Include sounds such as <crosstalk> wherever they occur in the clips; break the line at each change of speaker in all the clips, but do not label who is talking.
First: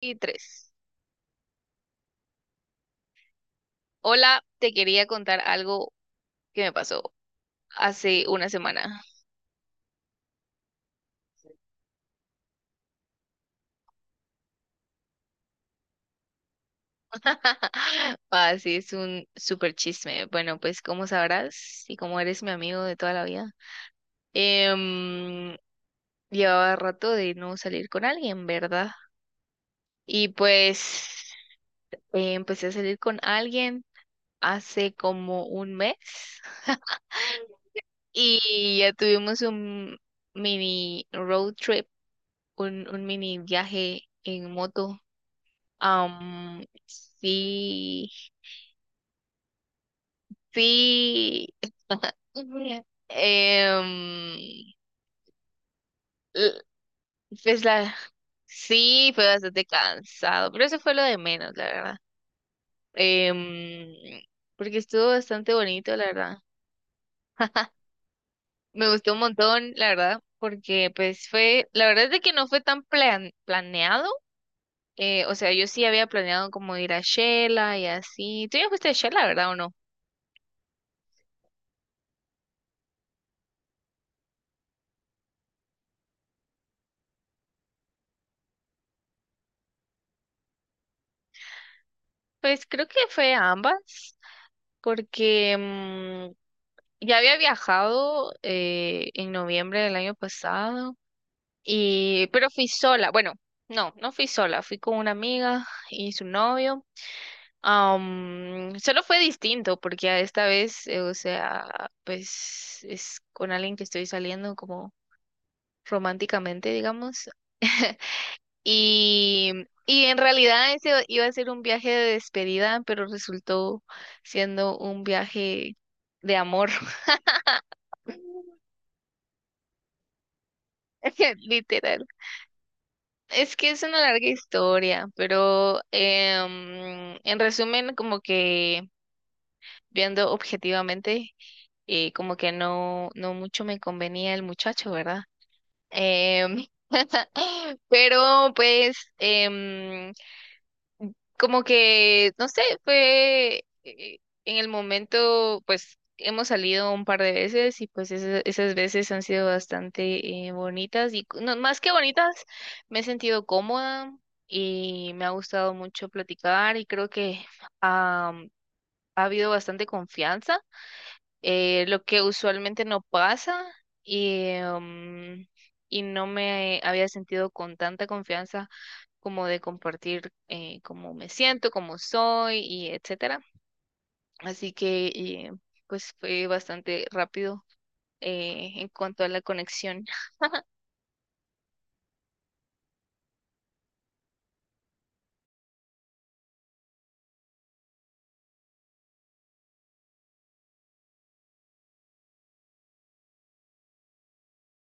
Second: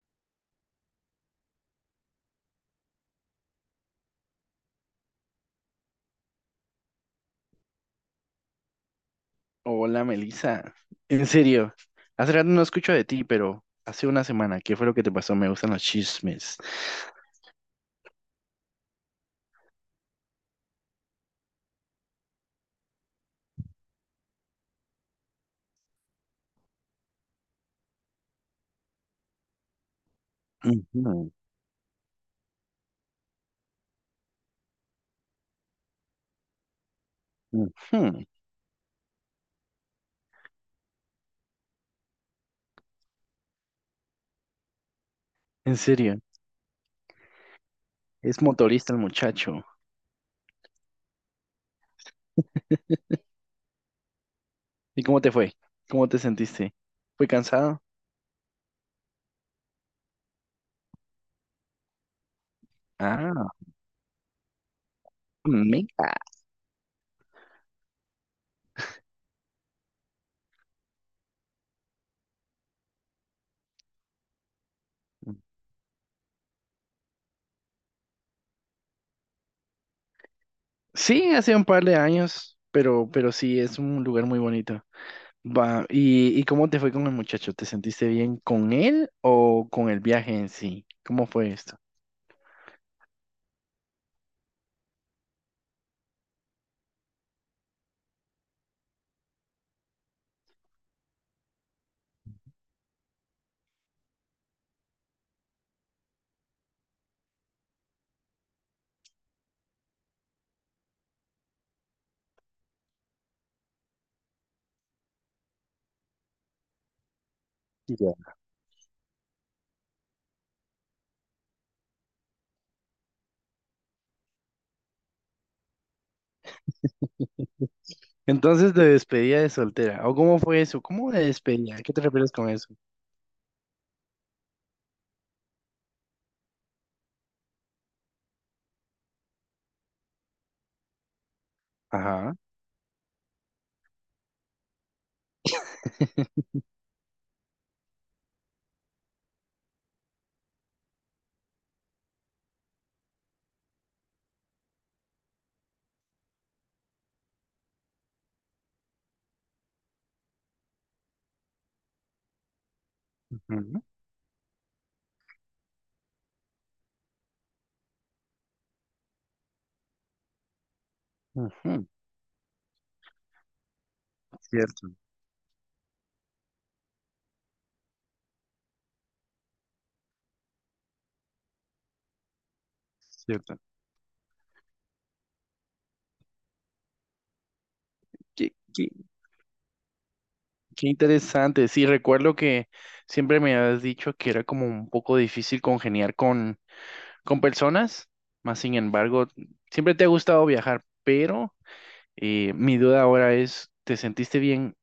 Y tres. Hola, te quería contar algo que me pasó hace una semana.
Hola, Melissa. En serio, hace rato no escucho de ti, pero hace una semana, ¿qué fue lo que te pasó? Me gustan los chismes.
<laughs> Ah, sí, es un súper chisme. Bueno, pues como sabrás y como eres mi amigo de toda la vida, em, llevaba rato de no salir con alguien, ¿verdad? Y pues
Ujú,
empecé a salir con alguien hace como un mes <laughs>
ujú.
y ya tuvimos un mini road trip, un mini viaje en moto.
En serio,
Sí,
es motorista el muchacho.
sí. <laughs> Em,
¿Y cómo te fue? ¿Cómo te
l-
sentiste? ¿Fue
pues
cansado?
la, sí, fue bastante cansado, pero eso fue lo de menos, la verdad.
Ah,
Em, Porque estuvo bastante bonito, la
mega.
verdad. <laughs> Me gustó un montón, la verdad, porque pues fue, la verdad es de que no fue tan planeado. O sea, yo sí había planeado como ir a Shela y así. ¿Tú ya fuiste a Shela, verdad o no?
Sí, hace un par de años, pero sí, es un lugar muy bonito. Va, ¿y cómo te fue con el muchacho? ¿Te sentiste bien con él o con el viaje en sí? ¿Cómo fue esto?
Pues creo que fue a ambas. Porque ya había viajado en noviembre del año pasado, y, pero fui sola. Bueno, no fui sola, fui con una amiga y su novio. Solo fue distinto porque a esta vez, o sea, pues es con alguien que estoy saliendo como románticamente, digamos. <laughs>
Ya.
Y, y en realidad ese iba a ser un viaje de despedida, pero resultó siendo un viaje de amor. <laughs>
Entonces, de despedida de soltera. ¿O cómo fue eso? ¿Cómo de despedida? ¿A qué te
Literal.
refieres con eso?
Es que es una larga historia, pero en resumen, como que viendo objetivamente,
Ajá.
como que no, no mucho me convenía el muchacho, ¿verdad? Em, <laughs> pero pues como que, no sé, fue en el momento, pues hemos salido un par de veces y pues esas veces han sido bastante bonitas y no, más que bonitas, me he sentido
Ujú,
cómoda y me ha gustado mucho platicar y creo que am, ha habido bastante confianza,
ujú.
lo que usualmente no pasa y,
Cierto,
y no me había sentido con tanta confianza como de compartir, cómo me siento, cómo soy y etcétera.
cierto.
Así que pues fue bastante rápido
Qué,
en
qué-
cuanto a la conexión.
Qué interesante. Sí, recuerdo que siempre me habías dicho que era como un poco difícil congeniar con personas, más sin embargo, siempre te ha gustado viajar, pero mi duda ahora es, ¿te sentiste bien?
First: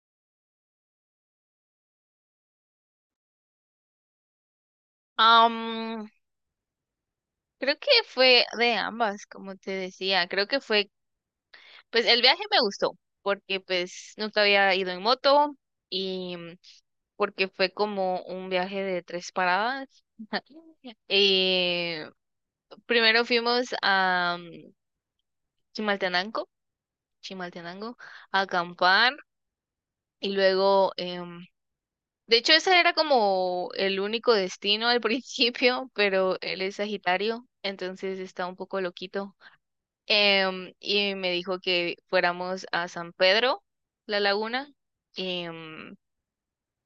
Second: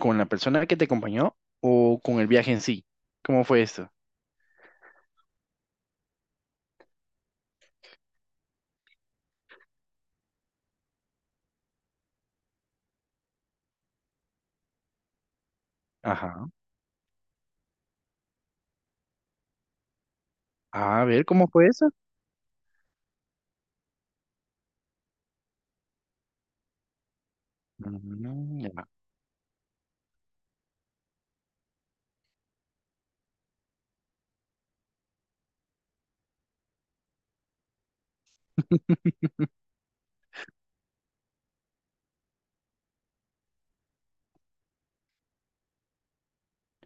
¿Con la persona que te acompañó o con el viaje en sí? ¿Cómo fue eso?
Am, Creo que fue de ambas, como te decía, creo que fue. Pues el viaje me gustó porque pues nunca había ido en moto y
Ajá.
porque fue como un viaje de tres paradas. <laughs>
A ver, ¿cómo fue eso?
Eh, primero fuimos a Chimaltenango, Chimaltenango, a
Mm, ya.
acampar y luego, de hecho ese era como el único destino al <laughs> principio, pero él es Sagitario, entonces está un poco loquito. Y me dijo que fuéramos a San Pedro, la laguna, em,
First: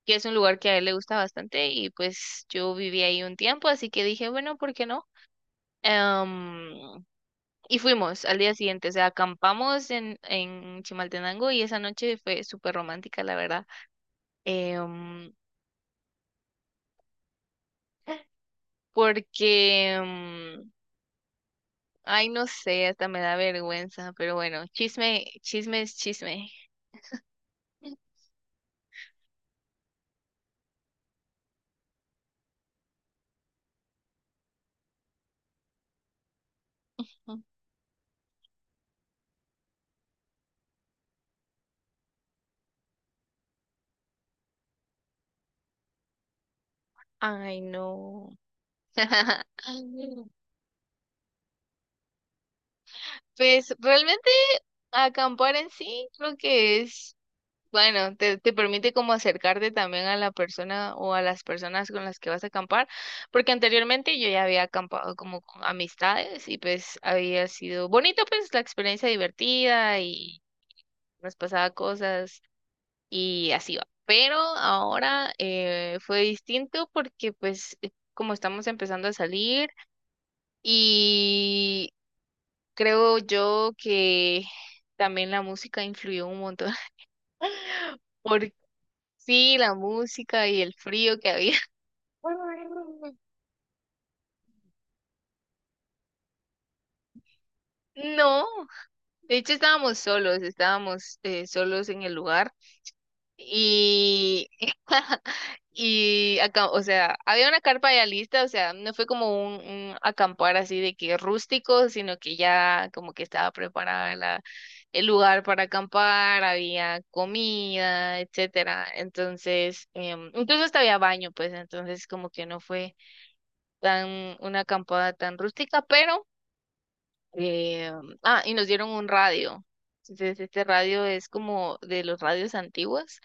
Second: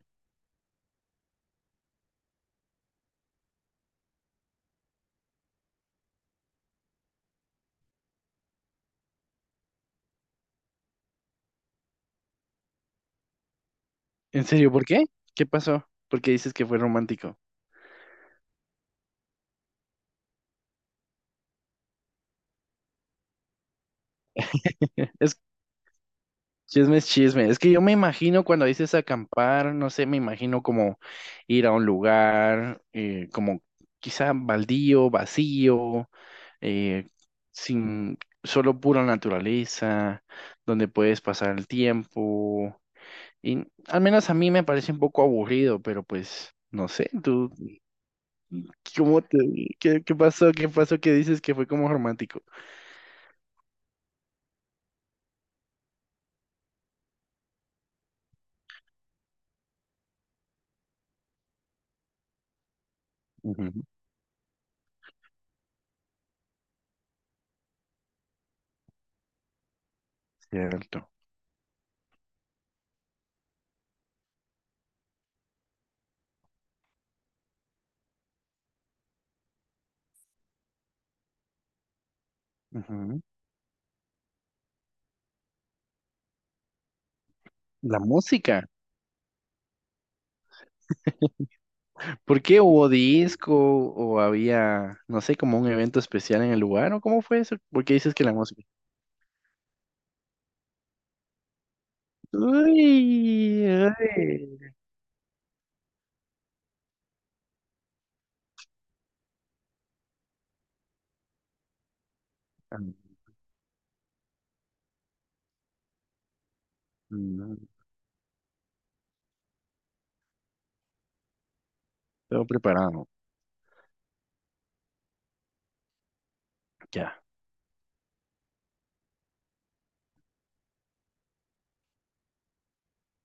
que es un lugar que a él le gusta bastante y pues yo viví ahí un tiempo, así que dije, bueno, ¿por qué no? Em, y fuimos al día siguiente, o sea, acampamos en Chimaltenango y esa noche fue súper romántica, la verdad.
¿En serio? ¿Por qué?
Em,
¿Qué pasó? ¿Por qué dices que fue romántico?
Porque, ay, no sé, hasta me da vergüenza, pero bueno,
<laughs>
chisme,
Es
chisme es chisme.
chisme, es chisme. Es que yo me imagino cuando dices acampar, no sé, me imagino como ir a un lugar, como quizá baldío, vacío, eh,
<laughs>
sin solo pura naturaleza, donde puedes pasar el tiempo. Y al menos a mí me parece un poco aburrido, pero pues no sé, tú,
Ay, no.
¿cómo te, qué
<laughs>
pasó? ¿Qué pasó que dices que fue como romántico?
Pues realmente acampar en sí creo que es, bueno, te permite como acercarte también a la persona o a las personas con las que vas a acampar, porque
Ujú,
anteriormente yo ya había acampado como con amistades y pues había sido bonito, pues la experiencia divertida y
cierto.
nos pasaba cosas y así va. Pero ahora fue distinto porque pues como estamos empezando a salir, y creo
Ujú.
yo que también la música influyó un montón. <laughs>
La
Por
música.
sí, la música y el frío que había.
¿Por qué hubo
<laughs>
disco o había, no sé, como un evento especial en el lugar o cómo fue eso? ¿Por qué dices que la
No,
música?
de hecho estábamos solos en el lugar.
Uy,
Y,
ay.
<laughs> y acá, o sea, había una carpa ya lista, o sea, no fue como un acampar así de que rústico, sino que
Ah,
ya como que estaba preparada el lugar para acampar, había
mm,
comida, etcétera. Entonces, incluso hasta había baño, pues, entonces como
todo
que no fue
preparado.
tan una acampada tan rústica, pero
Ya.
eh, ah, y nos dieron un radio. Entonces, este radio es como de los radios antiguos.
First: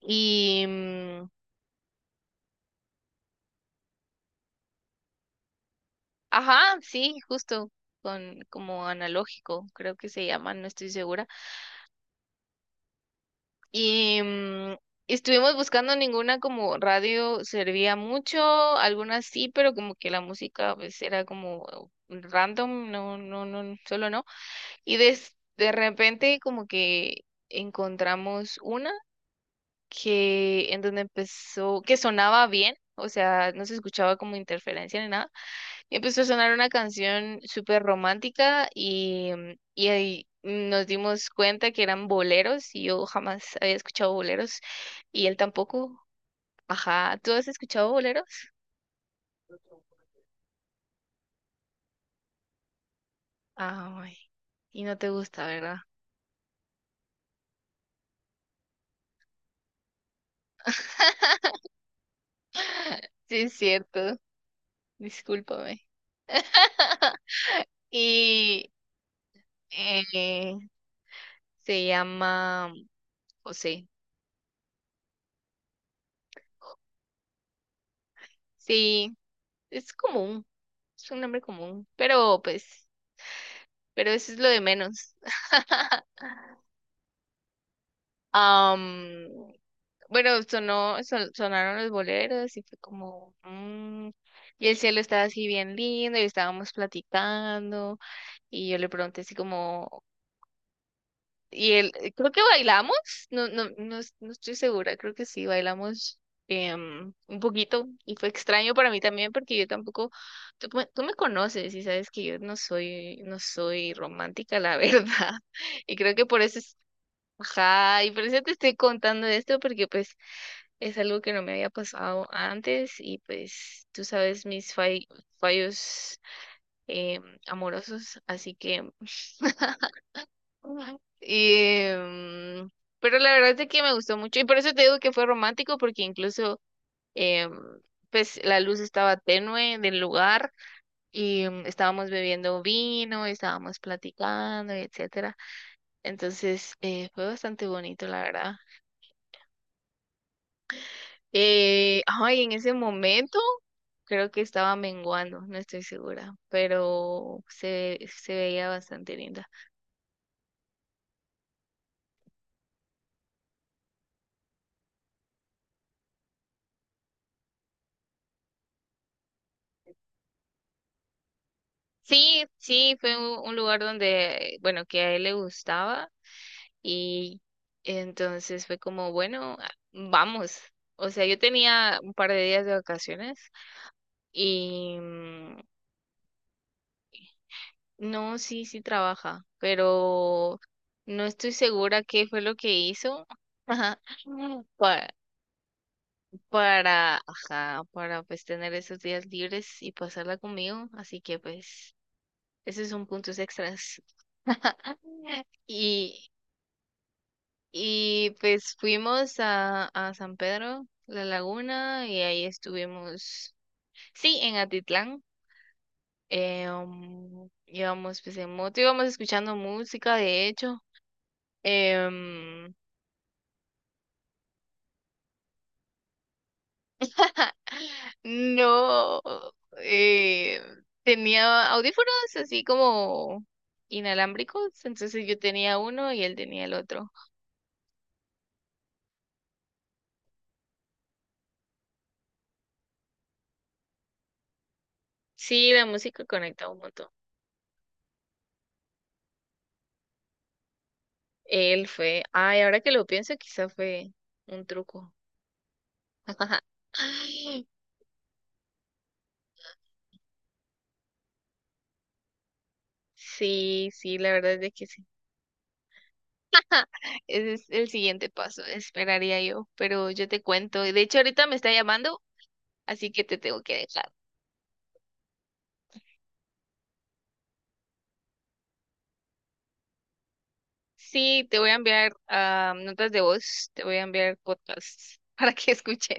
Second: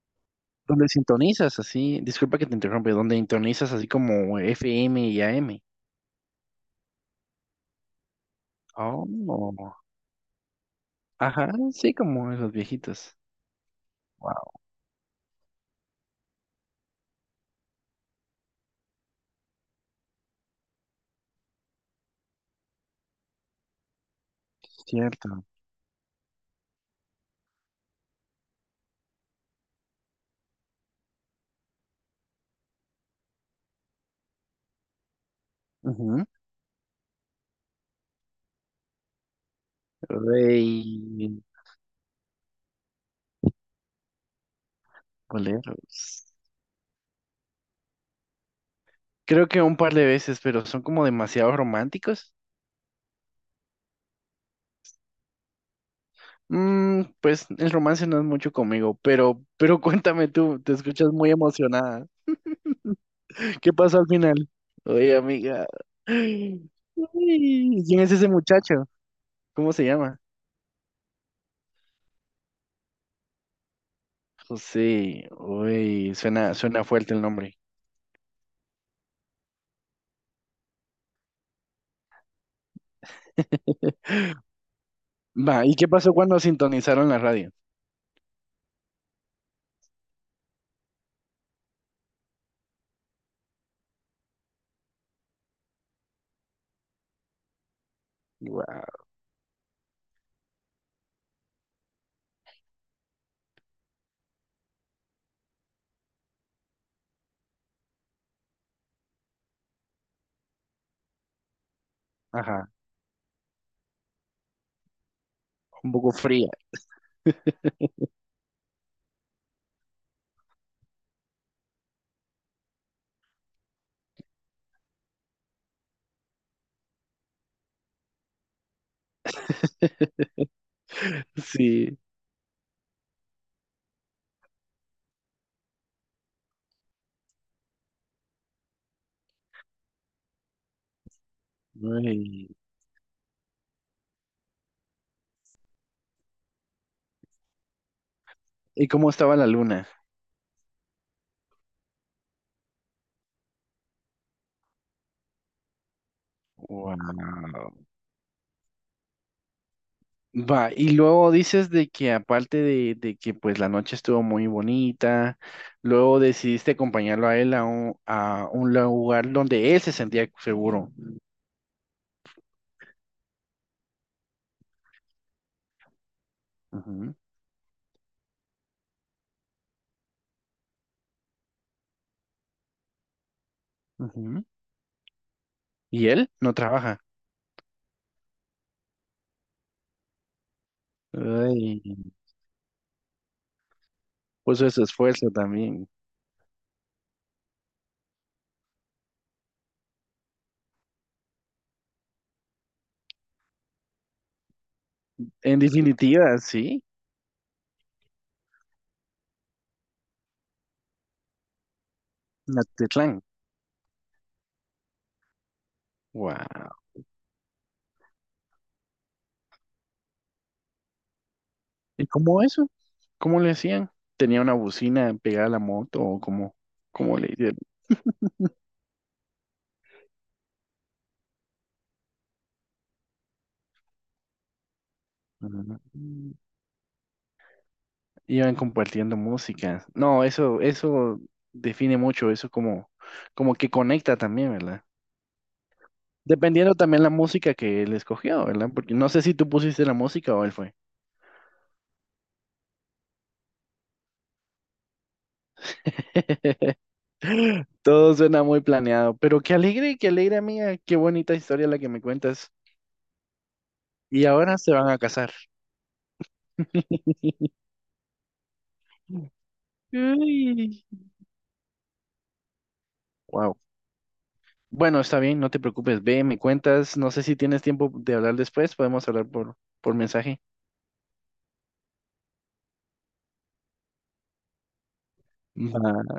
Y
¿Dónde sintonizas así? Disculpa que te interrumpe. ¿Dónde sintonizas así como FM y AM?
ajá, sí, justo, con como
Oh,
analógico, creo que se llama, no estoy segura.
ajá, sí, como los viejitos.
Y
Wow.
estuvimos buscando, ninguna como radio servía mucho, algunas sí, pero como que la música pues era como random, no, no, no, solo no. Y
Cierto.
de repente como que encontramos una que en donde empezó, que sonaba bien, o sea, no se escuchaba como interferencia ni nada. Y empezó a
Ujú.
sonar una canción súper romántica y, y ahí nos dimos
Rey
cuenta que eran boleros y yo jamás había escuchado boleros y él tampoco.
boleros.
Ajá, ¿tú has escuchado boleros?
Creo que un par de veces, pero son como demasiado románticos.
Ay, y no te gusta, ¿verdad?
Mm, pues el romance no es mucho conmigo, pero <laughs> cuéntame tú, te escuchas muy emocionada.
Sí, es
¿Qué pasó al
cierto,
final? Oye, amiga.
discúlpame.
Ay,
<laughs>
¿quién es ese
Y
muchacho? ¿Cómo se llama?
eh, se llama José.
José. Uy, suena, suena fuerte el nombre.
Sí, es común, es un nombre común, pero pues,
<laughs>
pero eso es lo de menos.
Va, ¿y qué
<laughs>
pasó cuando sintonizaron la radio?
Am, bueno, sonó, sonaron los boleros y fue como, y el cielo estaba así bien lindo y estábamos platicando y yo le
Guau.
pregunté así como, y él, creo que bailamos, no, no, no, no estoy segura, creo que sí, bailamos un poquito y fue extraño para mí también porque yo tampoco, tú, tú me conoces y sabes que yo no
Ajá,
soy, no soy romántica, la <laughs> verdad,
un
y
poco
creo que por
fría.
eso ajá, y por eso te estoy contando esto, porque pues es algo que no me había pasado antes y pues tú sabes mis fallos amorosos, así que... <laughs>
<laughs>
Y,
Sí.
em, pero la verdad es que me gustó mucho y por eso te digo que fue romántico, porque incluso em, pues la luz estaba tenue del lugar y estábamos
Ay,
bebiendo vino, estábamos platicando, etcétera. Entonces fue bastante bonito, la verdad.
¿y cómo estaba la luna?
Ay, en ese momento creo que estaba menguando, no estoy segura, pero
Wow.
se veía bastante linda.
Va, y luego dices de que aparte de que pues la noche estuvo muy bonita, luego decidiste acompañarlo a él a a un lugar donde él se sentía seguro.
Sí, sí, fue un lugar donde, bueno, que a él le gustaba
Ujú,
y entonces fue como, bueno, a- vamos. O sea, yo tenía un par de días de vacaciones
ujú.
y
Y él no trabaja.
no, sí, sí trabaja, pero no estoy
Ay,
segura qué fue lo que hizo. <laughs>
puso ese
pa-
esfuerzo también.
para, ajá, para pues tener esos días libres y pasarla conmigo, así que pues esos son puntos extras. <laughs>
En
Y,
definitiva, sí,
y pues fuimos a San Pedro, la laguna, y ahí
Natitlán.
estuvimos, sí, en Atitlán.
Wow.
Um, íbamos pues en moto, íbamos escuchando música, de hecho.
¿Y cómo eso?
Em,
¿Cómo le hacían? ¿Tenía una bocina pegada a la moto o cómo, cómo le hicieron?
No, eh, tenía audífonos así como inalámbricos, entonces yo tenía uno y
Mm,
él tenía el otro.
iban compartiendo música. No, eso define mucho, eso como, como que conecta también, ¿verdad?
Sí, la música conectaba
Dependiendo
un
también
montón.
la música que él escogió, ¿verdad? Porque no sé si tú pusiste la música o él fue.
Él fue, ay, ahora que lo pienso, quizá fue un truco.
<laughs>
<laughs>
Todo suena muy planeado, pero qué alegre, amiga, qué bonita historia la que me cuentas.
Sí, sí,
Y
la verdad
ahora
es de
se
que
van a
sí.
casar. <laughs>
Ese es el siguiente paso, esperaría yo, pero yo te cuento.
Uy.
De hecho, ahorita me está llamando, así que te
Wow.
tengo que dejar.
Bueno, está bien, no te preocupes, ve, me cuentas, no sé si tienes tiempo de hablar después, podemos hablar por mensaje.
Sí, te voy a enviar notas de voz, te voy a enviar podcasts <laughs> para que
Va.
escuches.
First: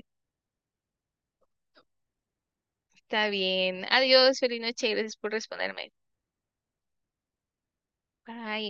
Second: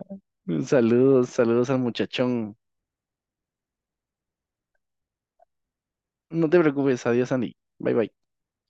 Saludos, saludos al muchachón.
Está bien. Adiós, feliz noche, gracias por responderme.
No te preocupes, adiós Andy, bye bye.
Bye.